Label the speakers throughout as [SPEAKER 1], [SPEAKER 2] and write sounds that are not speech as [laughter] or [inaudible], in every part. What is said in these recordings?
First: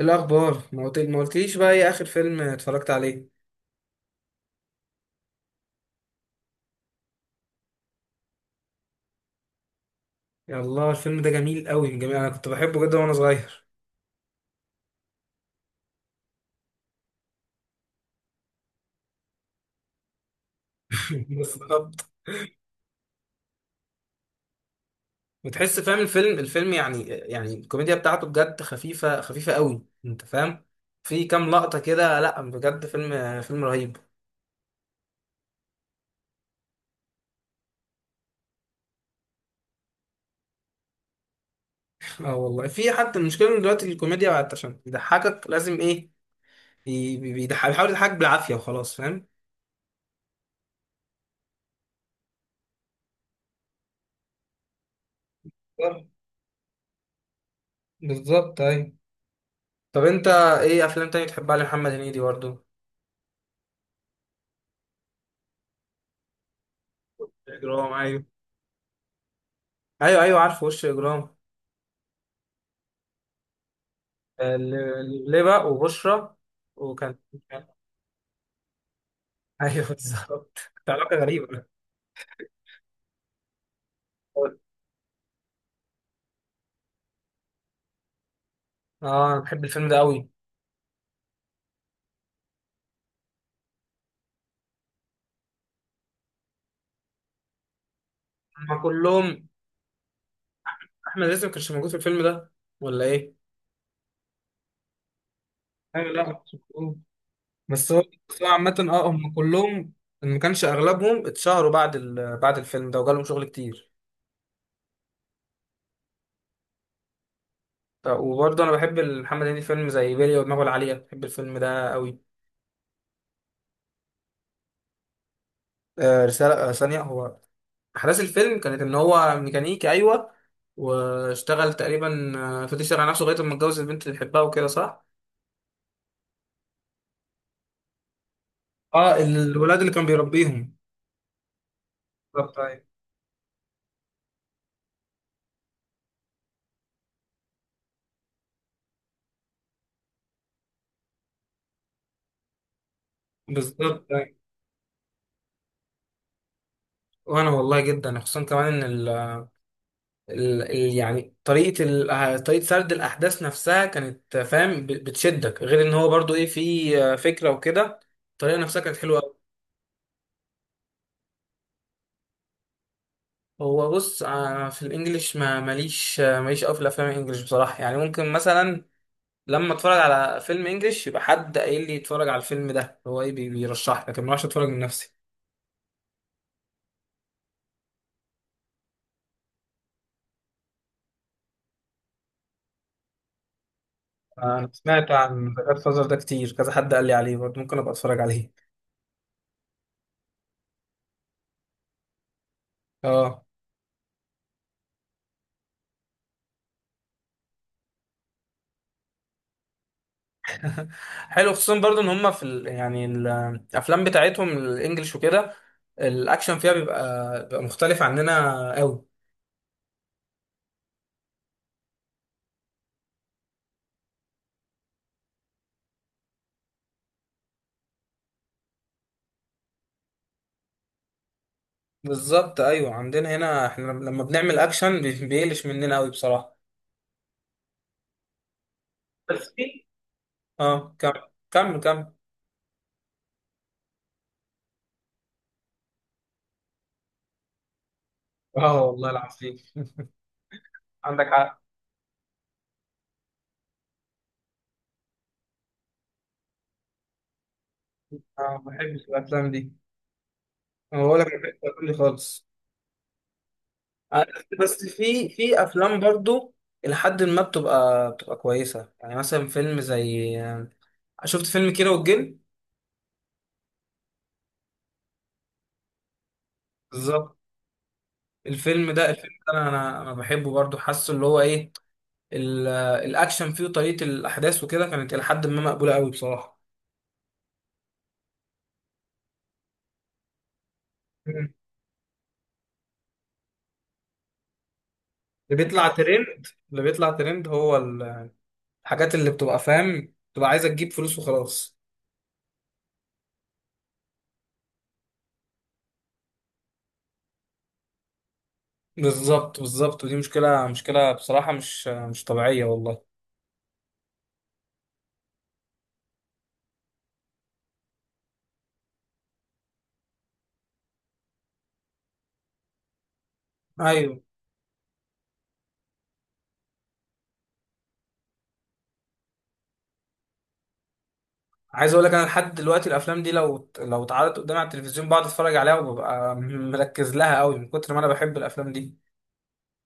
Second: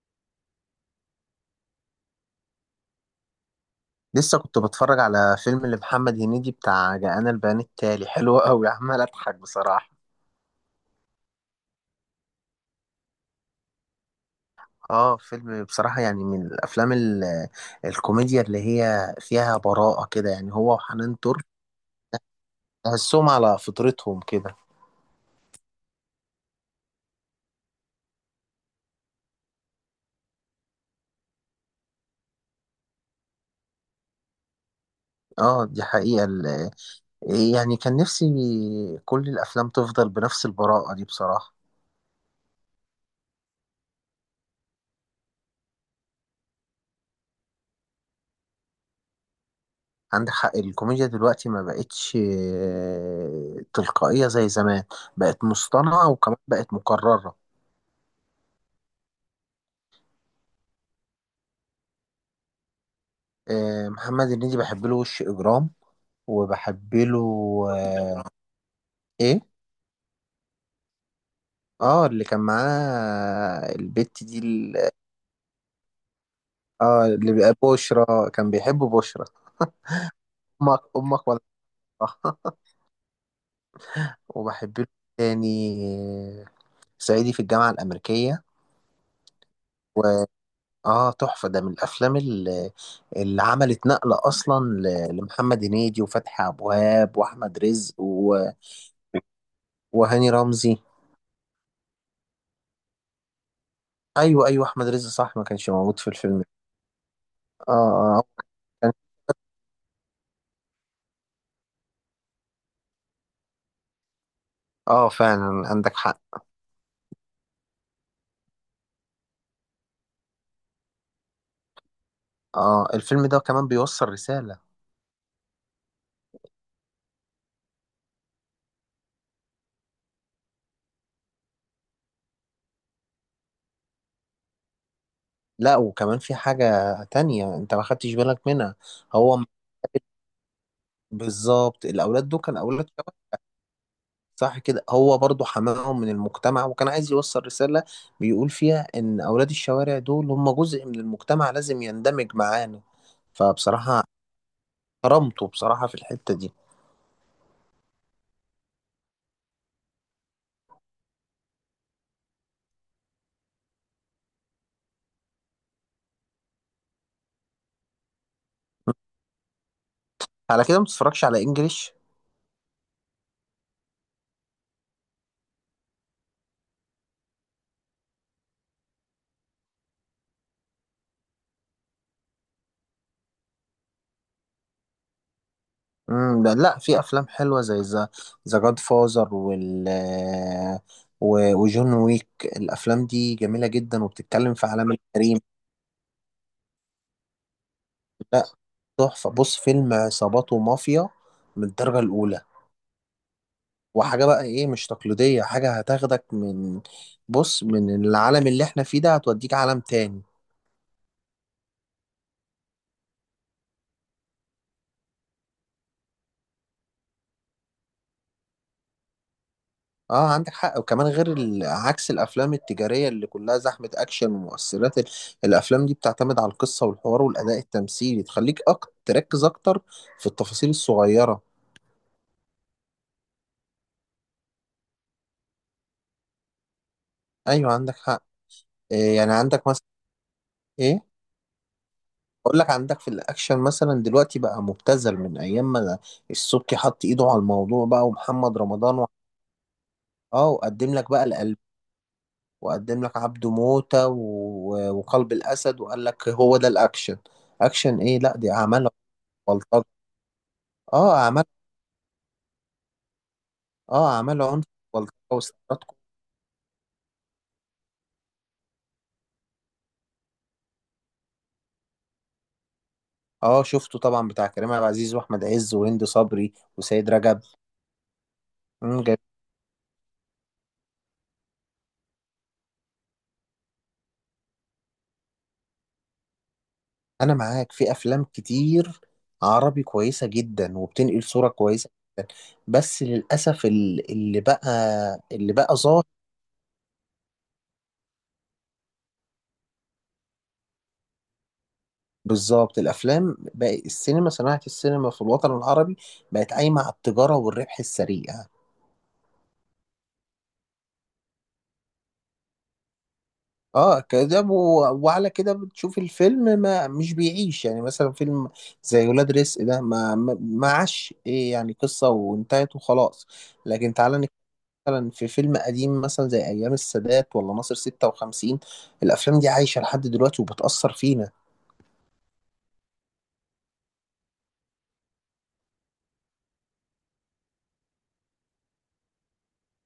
[SPEAKER 1] الأخبار، ما قلتليش بقى إيه آخر فيلم اتفرجت عليه؟
[SPEAKER 2] لسه كنت بتفرج على فيلم لمحمد هنيدي بتاع جاءنا البيان التالي [laughs] حلو قوي، عمال اضحك بصراحة.
[SPEAKER 1] يا الله، الفيلم ده جميل قوي، جميل. أنا كنت بحبه جدا وأنا صغير.
[SPEAKER 2] اه، فيلم بصراحة يعني من الافلام الكوميديا اللي هي فيها براءة كده، يعني هو
[SPEAKER 1] [laughs]
[SPEAKER 2] وحنان ترك.
[SPEAKER 1] بالظبط.
[SPEAKER 2] تحسهم على فطرتهم كده.
[SPEAKER 1] وتحس فاهم، الفيلم يعني الكوميديا بتاعته بجد خفيفة خفيفة قوي، أنت فاهم. في كام لقطة كده، لا بجد فيلم رهيب.
[SPEAKER 2] اه، دي حقيقة يعني كان نفسي كل الافلام تفضل بنفس البراءة دي بصراحة.
[SPEAKER 1] اه والله، في حتى المشكلة إن دلوقتي الكوميديا بقت عشان يضحكك لازم إيه، بيحاول يضحكك بالعافية وخلاص، فاهم.
[SPEAKER 2] عندك حق، الكوميديا دلوقتي ما بقتش تلقائية زي زمان. بقت
[SPEAKER 1] بالظبط،
[SPEAKER 2] مصطنعة، وكمان بقت مكررة.
[SPEAKER 1] بالظبط، أيوة. طب أنت، إيه أفلام تانية بتحبها لمحمد هنيدي برضه؟
[SPEAKER 2] آه، محمد هنيدي بحب له وش اجرام، وبحب له
[SPEAKER 1] إجرام،
[SPEAKER 2] آه،
[SPEAKER 1] أيوة.
[SPEAKER 2] ايه.
[SPEAKER 1] ايوه، ايوه، عارف وش اجرام.
[SPEAKER 2] اه، اللي كان معاه البت دي
[SPEAKER 1] لبلبة وبشرى.
[SPEAKER 2] اه،
[SPEAKER 1] وكان.
[SPEAKER 2] اللي بقى
[SPEAKER 1] [laughs]
[SPEAKER 2] بشرى كان بيحب بشرى.
[SPEAKER 1] ايوه،
[SPEAKER 2] [laughs]
[SPEAKER 1] بالظبط،
[SPEAKER 2] امك
[SPEAKER 1] كانت علاقه
[SPEAKER 2] امك ولا؟
[SPEAKER 1] غريبه.
[SPEAKER 2] [laughs]
[SPEAKER 1] [laughs]
[SPEAKER 2] وبحب له تاني آه، صعيدي في الجامعة الأمريكية.
[SPEAKER 1] اه، انا بحب الفيلم ده قوي.
[SPEAKER 2] تحفة، ده من الأفلام اللي عملت نقلة أصلا لمحمد هنيدي وفتحي أبو وهاب وأحمد رزق و-
[SPEAKER 1] هما كلهم.
[SPEAKER 2] وهاني رمزي.
[SPEAKER 1] احمد رزق ما كانش موجود في الفيلم ده، ولا ايه؟
[SPEAKER 2] أيوه، أيوه، أحمد رزق صح، ما كانش موجود في
[SPEAKER 1] ايوه، لا، ما
[SPEAKER 2] الفيلم.
[SPEAKER 1] كانش موجود. بس هو
[SPEAKER 2] اه،
[SPEAKER 1] بس هو عامة،
[SPEAKER 2] اه،
[SPEAKER 1] اه، هم كلهم، إن ما كانش اغلبهم اتشهروا بعد الفيلم ده وجالهم شغل كتير.
[SPEAKER 2] آه، فعلا عندك حق.
[SPEAKER 1] وبرضه انا بحب محمد هنيدي، فيلم زي بيلي ودماغه العالية، بحب الفيلم ده قوي.
[SPEAKER 2] اه، الفيلم ده كمان بيوصل رسالة.
[SPEAKER 1] رسالة، ثانية. هو أحداث الفيلم كانت إن هو ميكانيكي، أيوة، واشتغل تقريبا، فضل يشتغل على نفسه لغاية لما اتجوز البنت اللي بيحبها وكده، صح؟
[SPEAKER 2] لا، وكمان في حاجة تانية انت ما خدتش بالك منها
[SPEAKER 1] اه،
[SPEAKER 2] هو م-
[SPEAKER 1] الولاد اللي كان بيربيهم.
[SPEAKER 2] بالظبط، الاولاد دول كان
[SPEAKER 1] بالظبط، أيوة.
[SPEAKER 2] اولاد شباب. صح كده، هو برضو حماهم من المجتمع وكان عايز يوصل رسالة. بيقول فيها ان اولاد الشوارع دول هم جزء من المجتمع لازم يندمج معانا. فبصراحة
[SPEAKER 1] بالظبط، أيوة.
[SPEAKER 2] كرمته بصراحة في الحتة دي.
[SPEAKER 1] وأنا والله جدا، خصوصا كمان إن يعني طريقة ال... آه، طريقة سرد الأحداث نفسها كانت، فاهم، بتشدك، غير إن هو برضو إيه، في فكرة وكده. الطريقة نفسها كانت حلوة أوي.
[SPEAKER 2] على كده ما بتتفرجش على انجليش؟
[SPEAKER 1] هو بص، في الإنجليش ما ماليش آه، ماليش أوي في الأفلام الإنجليش بصراحة، يعني ممكن مثلا لما اتفرج على فيلم انجليش، يبقى حد قايل لي اتفرج على الفيلم ده، هو ايه، بيرشح لي. لكن ما اعرفش اتفرج من نفسي.
[SPEAKER 2] ده لا، في افلام حلوه زي ذا ذا جاد فازر وجون ويك. الافلام دي جميله جدا، وبتتكلم في
[SPEAKER 1] انا
[SPEAKER 2] عالم
[SPEAKER 1] سمعت
[SPEAKER 2] الجريمه.
[SPEAKER 1] عن جاد فازر ده كتير، كذا حد قال لي عليه برضه، ممكن ابقى اتفرج
[SPEAKER 2] لا،
[SPEAKER 1] عليه.
[SPEAKER 2] تحفه، بص فيلم عصابات ومافيا من الدرجه الاولى.
[SPEAKER 1] اه.
[SPEAKER 2] وحاجه بقى ايه مش تقليديه، حاجه هتاخدك بص من العالم اللي احنا فيه ده، هتوديك عالم تاني.
[SPEAKER 1] [laughs] حلو، خصوصا برضه ان هم في الافلام بتاعتهم الانجليش وكده، الاكشن فيها بيبقى مختلف عننا قوي.
[SPEAKER 2] اه، عندك حق، وكمان غير عكس الافلام التجاريه اللي كلها زحمه اكشن ومؤثرات الافلام دي بتعتمد على القصه والحوار والاداء التمثيلي، تخليك تركز اكتر في التفاصيل الصغيره.
[SPEAKER 1] بالظبط، ايوه، عندنا هنا احنا لما بنعمل اكشن بيقلش مننا قوي بصراحه.
[SPEAKER 2] ايوه، عندك حق. إيه يعني؟
[SPEAKER 1] بس
[SPEAKER 2] عندك
[SPEAKER 1] في.
[SPEAKER 2] مثلا
[SPEAKER 1] اه،
[SPEAKER 2] ايه.
[SPEAKER 1] كمل، كمل، كمل.
[SPEAKER 2] اقول لك، عندك في الاكشن مثلا دلوقتي بقى مبتذل من ايام ما السبكي حط ايده على الموضوع بقى، ومحمد
[SPEAKER 1] اه
[SPEAKER 2] رمضان و.
[SPEAKER 1] والله العظيم.
[SPEAKER 2] اه، وقدم لك بقى
[SPEAKER 1] عندك
[SPEAKER 2] القلب.
[SPEAKER 1] حق.
[SPEAKER 2] وقدم لك عبده موتة و. وقلب الاسد، وقال لك هو ده الاكشن. اكشن ايه؟ لا،
[SPEAKER 1] أنا
[SPEAKER 2] دي
[SPEAKER 1] ما
[SPEAKER 2] اعمال
[SPEAKER 1] بحبش الأفلام دي.
[SPEAKER 2] بلطجة.
[SPEAKER 1] أنا
[SPEAKER 2] اه
[SPEAKER 1] بقول لك ما
[SPEAKER 2] عمل
[SPEAKER 1] بحبش الأفلام دي خالص.
[SPEAKER 2] اه، عمل عنف،
[SPEAKER 1] بس
[SPEAKER 2] بلطجة
[SPEAKER 1] في
[SPEAKER 2] واستعراض
[SPEAKER 1] أفلام
[SPEAKER 2] كورة.
[SPEAKER 1] برضو إلى حد ما بتبقى كويسة، يعني مثلا فيلم زي. شفت فيلم كيرة والجن؟
[SPEAKER 2] اه، شفته طبعا، بتاع كريم عبد العزيز واحمد عز وهند صبري وسيد
[SPEAKER 1] بالظبط،
[SPEAKER 2] رجب.
[SPEAKER 1] الفيلم
[SPEAKER 2] مم،
[SPEAKER 1] ده
[SPEAKER 2] جميل.
[SPEAKER 1] الفيلم ده أنا بحبه برضو، حاسه اللي هو إيه، الأكشن فيه وطريقة الأحداث وكده كانت إلى حد ما مقبولة قوي بصراحة.
[SPEAKER 2] انا معاك، في افلام كتير عربي كويسة جدا وبتنقل صورة
[SPEAKER 1] مم.
[SPEAKER 2] كويسة. بس للاسف اللي بقى اللي
[SPEAKER 1] اللي
[SPEAKER 2] بقى
[SPEAKER 1] بيطلع
[SPEAKER 2] ظاهر.
[SPEAKER 1] ترند اللي بيطلع ترند هو الحاجات اللي بتبقى، فاهم، بتبقى عايزة تجيب فلوس وخلاص.
[SPEAKER 2] بالظبط، الافلام بقى صناعة السينما في الوطن العربي بقت قايمة على التجارة والربح السريع.
[SPEAKER 1] بالظبط، بالظبط، ودي مشكلة، مشكلة بصراحة، مش طبيعية والله.
[SPEAKER 2] اه كده، وعلى كده بتشوف الفيلم ما مش بيعيش، يعني مثلا فيلم زي ولاد رزق ده ما عاش، ايه يعني، قصة وانتهت وخلاص. لكن تعالى
[SPEAKER 1] أيوة.
[SPEAKER 2] نتكلم، مثلا في فيلم قديم مثلا زي ايام السادات ولا ناصر 56. الافلام دي عايشة لحد دلوقتي وبتأثر فينا.
[SPEAKER 1] عايز أقول لك، أنا لحد دلوقتي الأفلام دي لو اتعرضت قدامي على التلفزيون بقعد أتفرج عليها وببقى مركز لها أوي من كتر ما أنا بحب الأفلام دي.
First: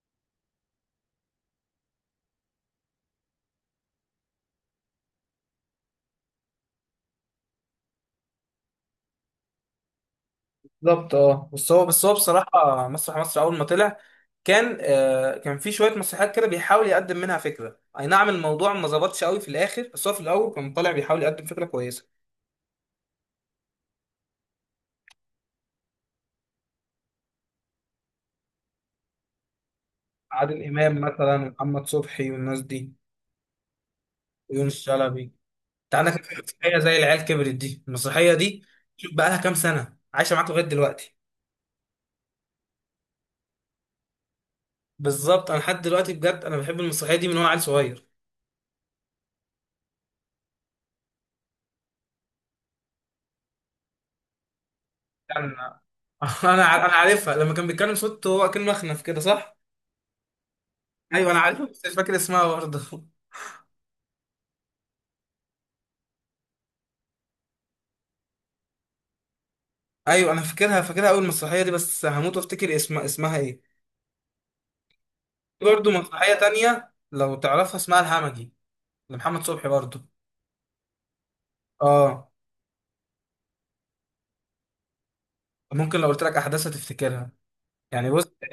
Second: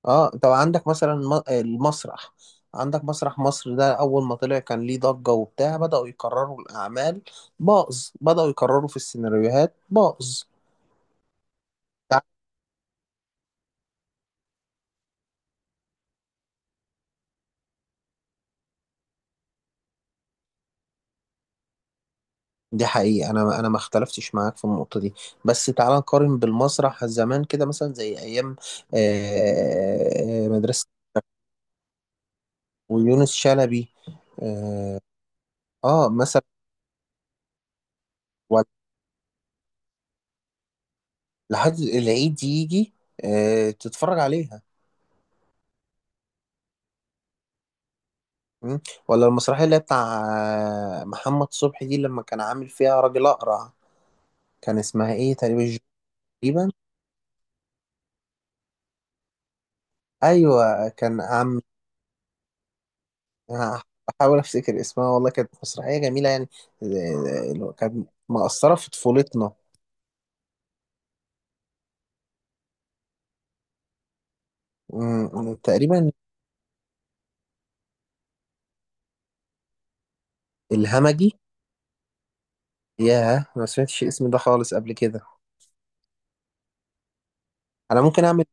[SPEAKER 2] اه، طب عندك مثلا المسرح. عندك مسرح مصر ده، اول ما طلع كان ليه ضجة وبتاع، بدأوا يكرروا الاعمال. باظ، بدأوا يكرروا في السيناريوهات باظ.
[SPEAKER 1] بالظبط، أه، بس هو بصراحة مسرح مصر أول ما طلع كان في شوية مسرحيات كده بيحاول يقدم منها فكرة، أي نعم الموضوع ما ظبطش أوي في الآخر، بس هو في الأول كان طالع بيحاول يقدم فكرة كويسة.
[SPEAKER 2] دي حقيقة، أنا ما اختلفتش معاك في النقطة دي. بس تعال نقارن بالمسرح زمان كده، مثلا زي أيام
[SPEAKER 1] عادل
[SPEAKER 2] مدرسة.
[SPEAKER 1] إمام مثلا، ومحمد صبحي، والناس دي.
[SPEAKER 2] ويونس شلبي
[SPEAKER 1] ويونس
[SPEAKER 2] آه,
[SPEAKER 1] شلبي. انت عندك
[SPEAKER 2] مثلا.
[SPEAKER 1] مسرحيه زي العيال كبرت، دي المسرحيه دي
[SPEAKER 2] ولا-
[SPEAKER 1] شوف بقى لها كام سنه عايشه معاك لغايه دلوقتي.
[SPEAKER 2] لحد العيد يجي، تتفرج عليها.
[SPEAKER 1] بالظبط، انا لحد دلوقتي بجد انا بحب المسرحيه دي من وانا عيل صغير.
[SPEAKER 2] مم. ولا المسرحية اللي هي بتاع محمد صبحي دي، لما كان عامل فيها راجل أقرع. كان اسمها إيه؟ تقريبا
[SPEAKER 1] انا [laughs]
[SPEAKER 2] تقريبا.
[SPEAKER 1] انا عارفها، لما كان بيتكلم صوته هو كان مخنف كده، صح؟
[SPEAKER 2] أيوة، كان
[SPEAKER 1] ايوه، انا
[SPEAKER 2] عم.
[SPEAKER 1] عارفها بس مش فاكر اسمها برضه. [laughs]
[SPEAKER 2] أنا بحاول افتكر اسمها والله، كانت مسرحيه جميله يعني. آه، اللي هو كانت مأثره في طفولتنا.
[SPEAKER 1] ايوه، انا فاكرها اول مسرحيه دي، بس هموت وافتكر اسمها ايه؟
[SPEAKER 2] مم،
[SPEAKER 1] في برضه
[SPEAKER 2] تقريبا.
[SPEAKER 1] مسرحيه تانية لو تعرفها، اسمها الهمجي، لمحمد صبحي برضه.
[SPEAKER 2] الهمجي.
[SPEAKER 1] اه.
[SPEAKER 2] ياه، ما سمعتش الاسم ده خالص قبل كده.
[SPEAKER 1] ممكن لو قلت لك احداثها تفتكرها؟
[SPEAKER 2] انا
[SPEAKER 1] يعني بص،
[SPEAKER 2] ممكن اعمل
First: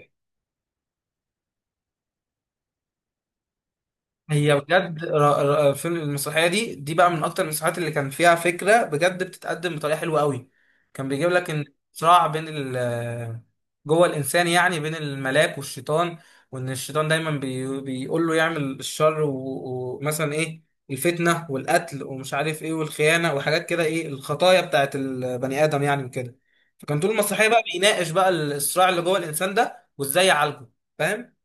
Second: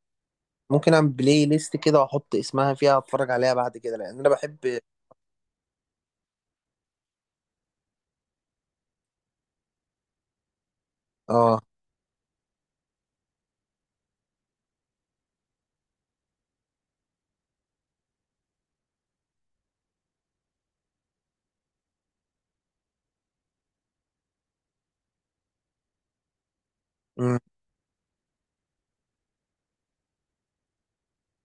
[SPEAKER 2] ممكن اعمل بلاي ليست كده، واحط اسمها فيها، اتفرج عليها بعد كده، لان انا
[SPEAKER 1] هي
[SPEAKER 2] بحب.
[SPEAKER 1] بجد المسرحيه دي بقى من اكتر المسرحيات اللي كان فيها فكره، بجد بتتقدم بطريقه حلوه قوي. كان بيجيب لك
[SPEAKER 2] اه.
[SPEAKER 1] ان صراع بين جوه الانسان، يعني بين الملاك والشيطان، وان الشيطان دايما بيقول له يعمل الشر، ومثلا ايه، الفتنه والقتل ومش عارف ايه، والخيانه وحاجات كده، ايه، الخطايا بتاعت البني ادم يعني وكده. فكان طول
[SPEAKER 2] مم.
[SPEAKER 1] المسرحيه بقى بيناقش بقى الصراع اللي جوه الانسان ده، وازاي يعالجه، فاهم؟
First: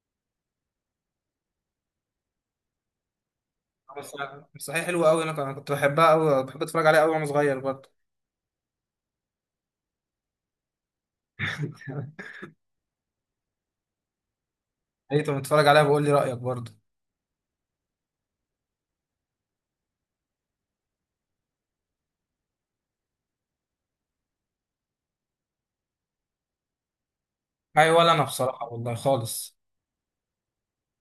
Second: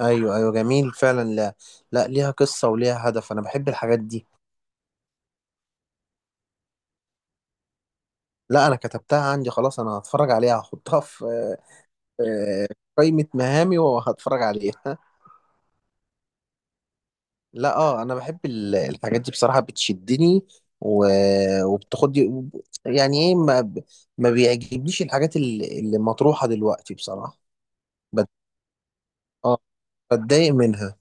[SPEAKER 2] ايوه، ايوه، جميل فعلا. لا، لا، ليها قصه وليها هدف، انا بحب الحاجات
[SPEAKER 1] بس
[SPEAKER 2] دي.
[SPEAKER 1] مسرحية حلوة أوي، أنا كنت بحبها أوي، بحب أتفرج عليها أوي وأنا صغير برضه.
[SPEAKER 2] لا، انا كتبتها عندي خلاص، انا هتفرج عليها، هحطها في
[SPEAKER 1] [laughs]
[SPEAKER 2] آه، قائمه مهامي وهتفرج عليها.
[SPEAKER 1] أي، طب بتتفرج عليها بقول لي رأيك برضه.
[SPEAKER 2] لا، اه، انا بحب الحاجات دي بصراحه، بتشدني و... وبتاخدني يعني ايه ما بيعجبنيش الحاجات اللي مطروحه دلوقتي بصراحه.
[SPEAKER 1] أي ولا، أنا
[SPEAKER 2] بت...
[SPEAKER 1] بصراحة والله خالص.
[SPEAKER 2] اه بتضايق منها.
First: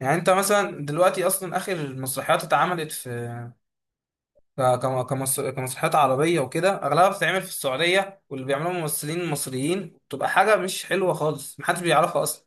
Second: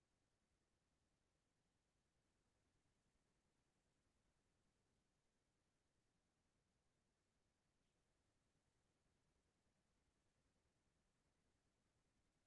[SPEAKER 1] يعني أنت مثلا دلوقتي أصلا آخر مسرحيات اتعملت في كمسرحيات عربية وكده، أغلبها بتتعمل في السعودية واللي بيعملوها ممثلين مصريين، بتبقى حاجة مش حلوة خالص، محدش بيعرفها أصلا.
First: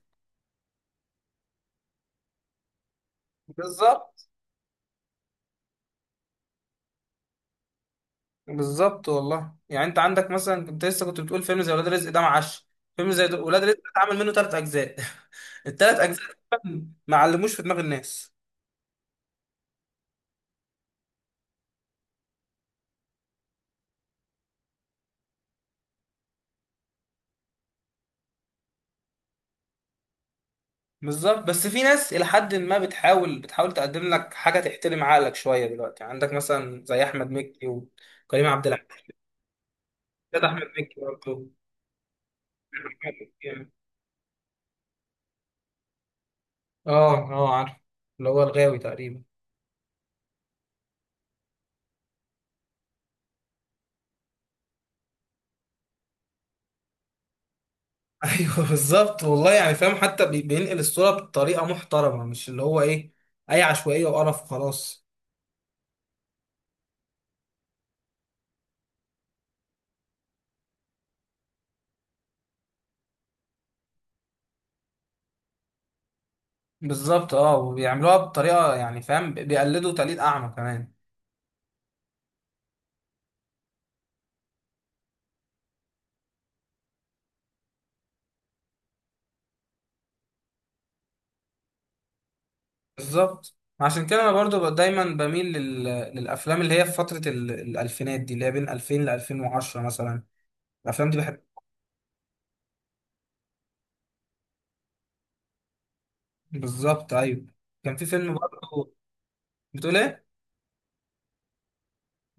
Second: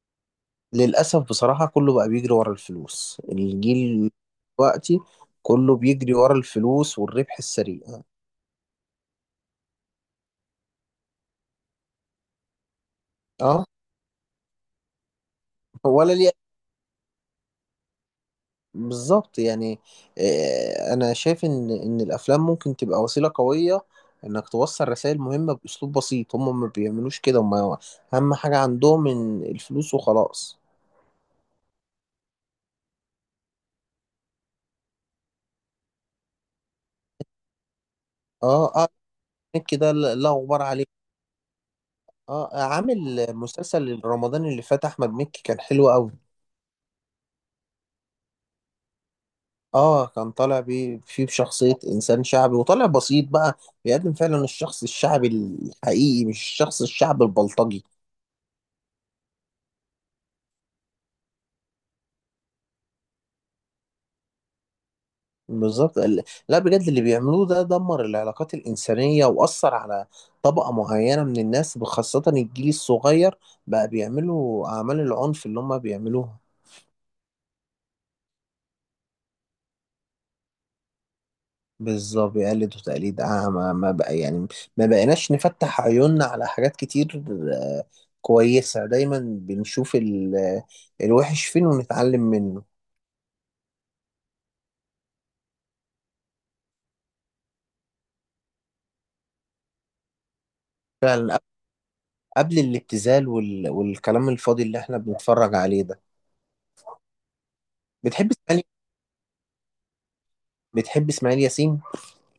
[SPEAKER 2] للاسف بصراحه، كله بقى بيجري ورا الفلوس. الجيل
[SPEAKER 1] بالظبط،
[SPEAKER 2] دلوقتي كله بيجري ورا الفلوس والربح السريع.
[SPEAKER 1] بالظبط، والله يعني، انت عندك مثلا، انت لسه كنت بتقول فيلم زي ولاد رزق ده معاش. فيلم زي ولاد
[SPEAKER 2] اه،
[SPEAKER 1] رزق ده اتعمل منه ثلاث اجزاء. [laughs] الثلاث
[SPEAKER 2] ولا
[SPEAKER 1] اجزاء
[SPEAKER 2] ليه،
[SPEAKER 1] تقريباً ما علموش في دماغ الناس.
[SPEAKER 2] بالظبط يعني. انا شايف ان الافلام ممكن تبقى وسيله قويه، انك توصل رسائل مهمه باسلوب بسيط. هم ما بيعملوش كده، هم اهم حاجه عندهم ان الفلوس وخلاص.
[SPEAKER 1] بالظبط، بس في ناس الى حد ما بتحاول تقدم لك حاجه تحترم عقلك شويه، دلوقتي عندك مثلا زي احمد مكي وكريم
[SPEAKER 2] اه،
[SPEAKER 1] عبد
[SPEAKER 2] اه،
[SPEAKER 1] العزيز.
[SPEAKER 2] مكي ده، لا، لا
[SPEAKER 1] لا، ده احمد
[SPEAKER 2] غبار عليه.
[SPEAKER 1] مكي برضه.
[SPEAKER 2] اه، عامل مسلسل رمضان اللي فات، احمد مكي كان حلو قوي.
[SPEAKER 1] اه، اه، عارف، اللي هو الغاوي تقريبا.
[SPEAKER 2] اه، كان طالع بيه فيه بشخصيه انسان شعبي وطالع بسيط بقى. بيقدم فعلا الشخص الشعبي الحقيقي، مش الشخص الشعبي البلطجي.
[SPEAKER 1] ايوه. [laughs] بالظبط، والله يعني، فاهم، حتى بينقل الصوره بطريقه محترمه، مش اللي هو ايه، اي عشوائيه وقرف وخلاص.
[SPEAKER 2] بالظبط، لا، بجد اللي بيعملوه ده دمر العلاقات الإنسانية، وأثر على طبقة معينة من الناس خاصة الجيل الصغير. بقى بيعملوا أعمال العنف اللي هم بيعملوها.
[SPEAKER 1] بالظبط، اه، وبيعملوها بطريقه، يعني فاهم، بيقلدوا تقليد اعمى كمان.
[SPEAKER 2] بالظبط بيقلدوا تقليد أعمى، ما بقى يعني، ما بقيناش نفتح عيوننا على حاجات كتير. آه، كويسة، دايما بنشوف الوحش فين ونتعلم منه.
[SPEAKER 1] بالظبط، عشان كده انا برضو دايما بميل للافلام اللي هي في فتره الالفينات دي اللي هي بين 2000 ل 2010 مثلا. الافلام دي
[SPEAKER 2] فعلا،
[SPEAKER 1] بحب.
[SPEAKER 2] قبل الابتذال والكلام الفاضي اللي احنا بنتفرج عليه ده.
[SPEAKER 1] بالظبط، ايوه. كان في
[SPEAKER 2] بتحب
[SPEAKER 1] فيلم
[SPEAKER 2] اسماعيل
[SPEAKER 1] برضو. بتقول ايه؟
[SPEAKER 2] بتحب اسماعيل ياسين؟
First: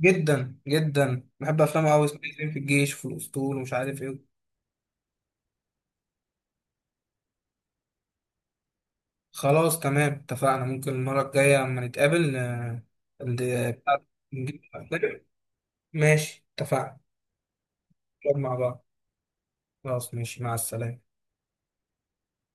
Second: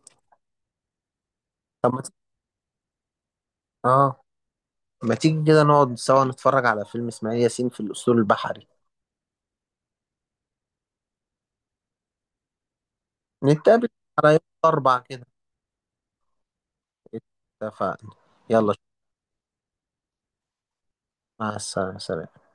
[SPEAKER 1] جدا جدا بحب افلامه
[SPEAKER 2] طب ما
[SPEAKER 1] قوي.
[SPEAKER 2] ت-
[SPEAKER 1] اسمه إيه؟ في الجيش وفي الاسطول ومش عارف
[SPEAKER 2] اه
[SPEAKER 1] ايه.
[SPEAKER 2] ما تيجي كده نقعد سوا نتفرج على فيلم اسماعيل ياسين في الأسطول البحري.
[SPEAKER 1] خلاص، تمام، اتفقنا. ممكن المرة الجاية لما نتقابل، ال-
[SPEAKER 2] نتقابل
[SPEAKER 1] بتاع-
[SPEAKER 2] على يوم 4
[SPEAKER 1] نجيب-
[SPEAKER 2] كده.
[SPEAKER 1] ماشي، اتفقنا.
[SPEAKER 2] اتفقنا.
[SPEAKER 1] نقعد مع
[SPEAKER 2] يلا،
[SPEAKER 1] بعض. خلاص، ماشي، مع السلامة.
[SPEAKER 2] مع السلامة، سلام.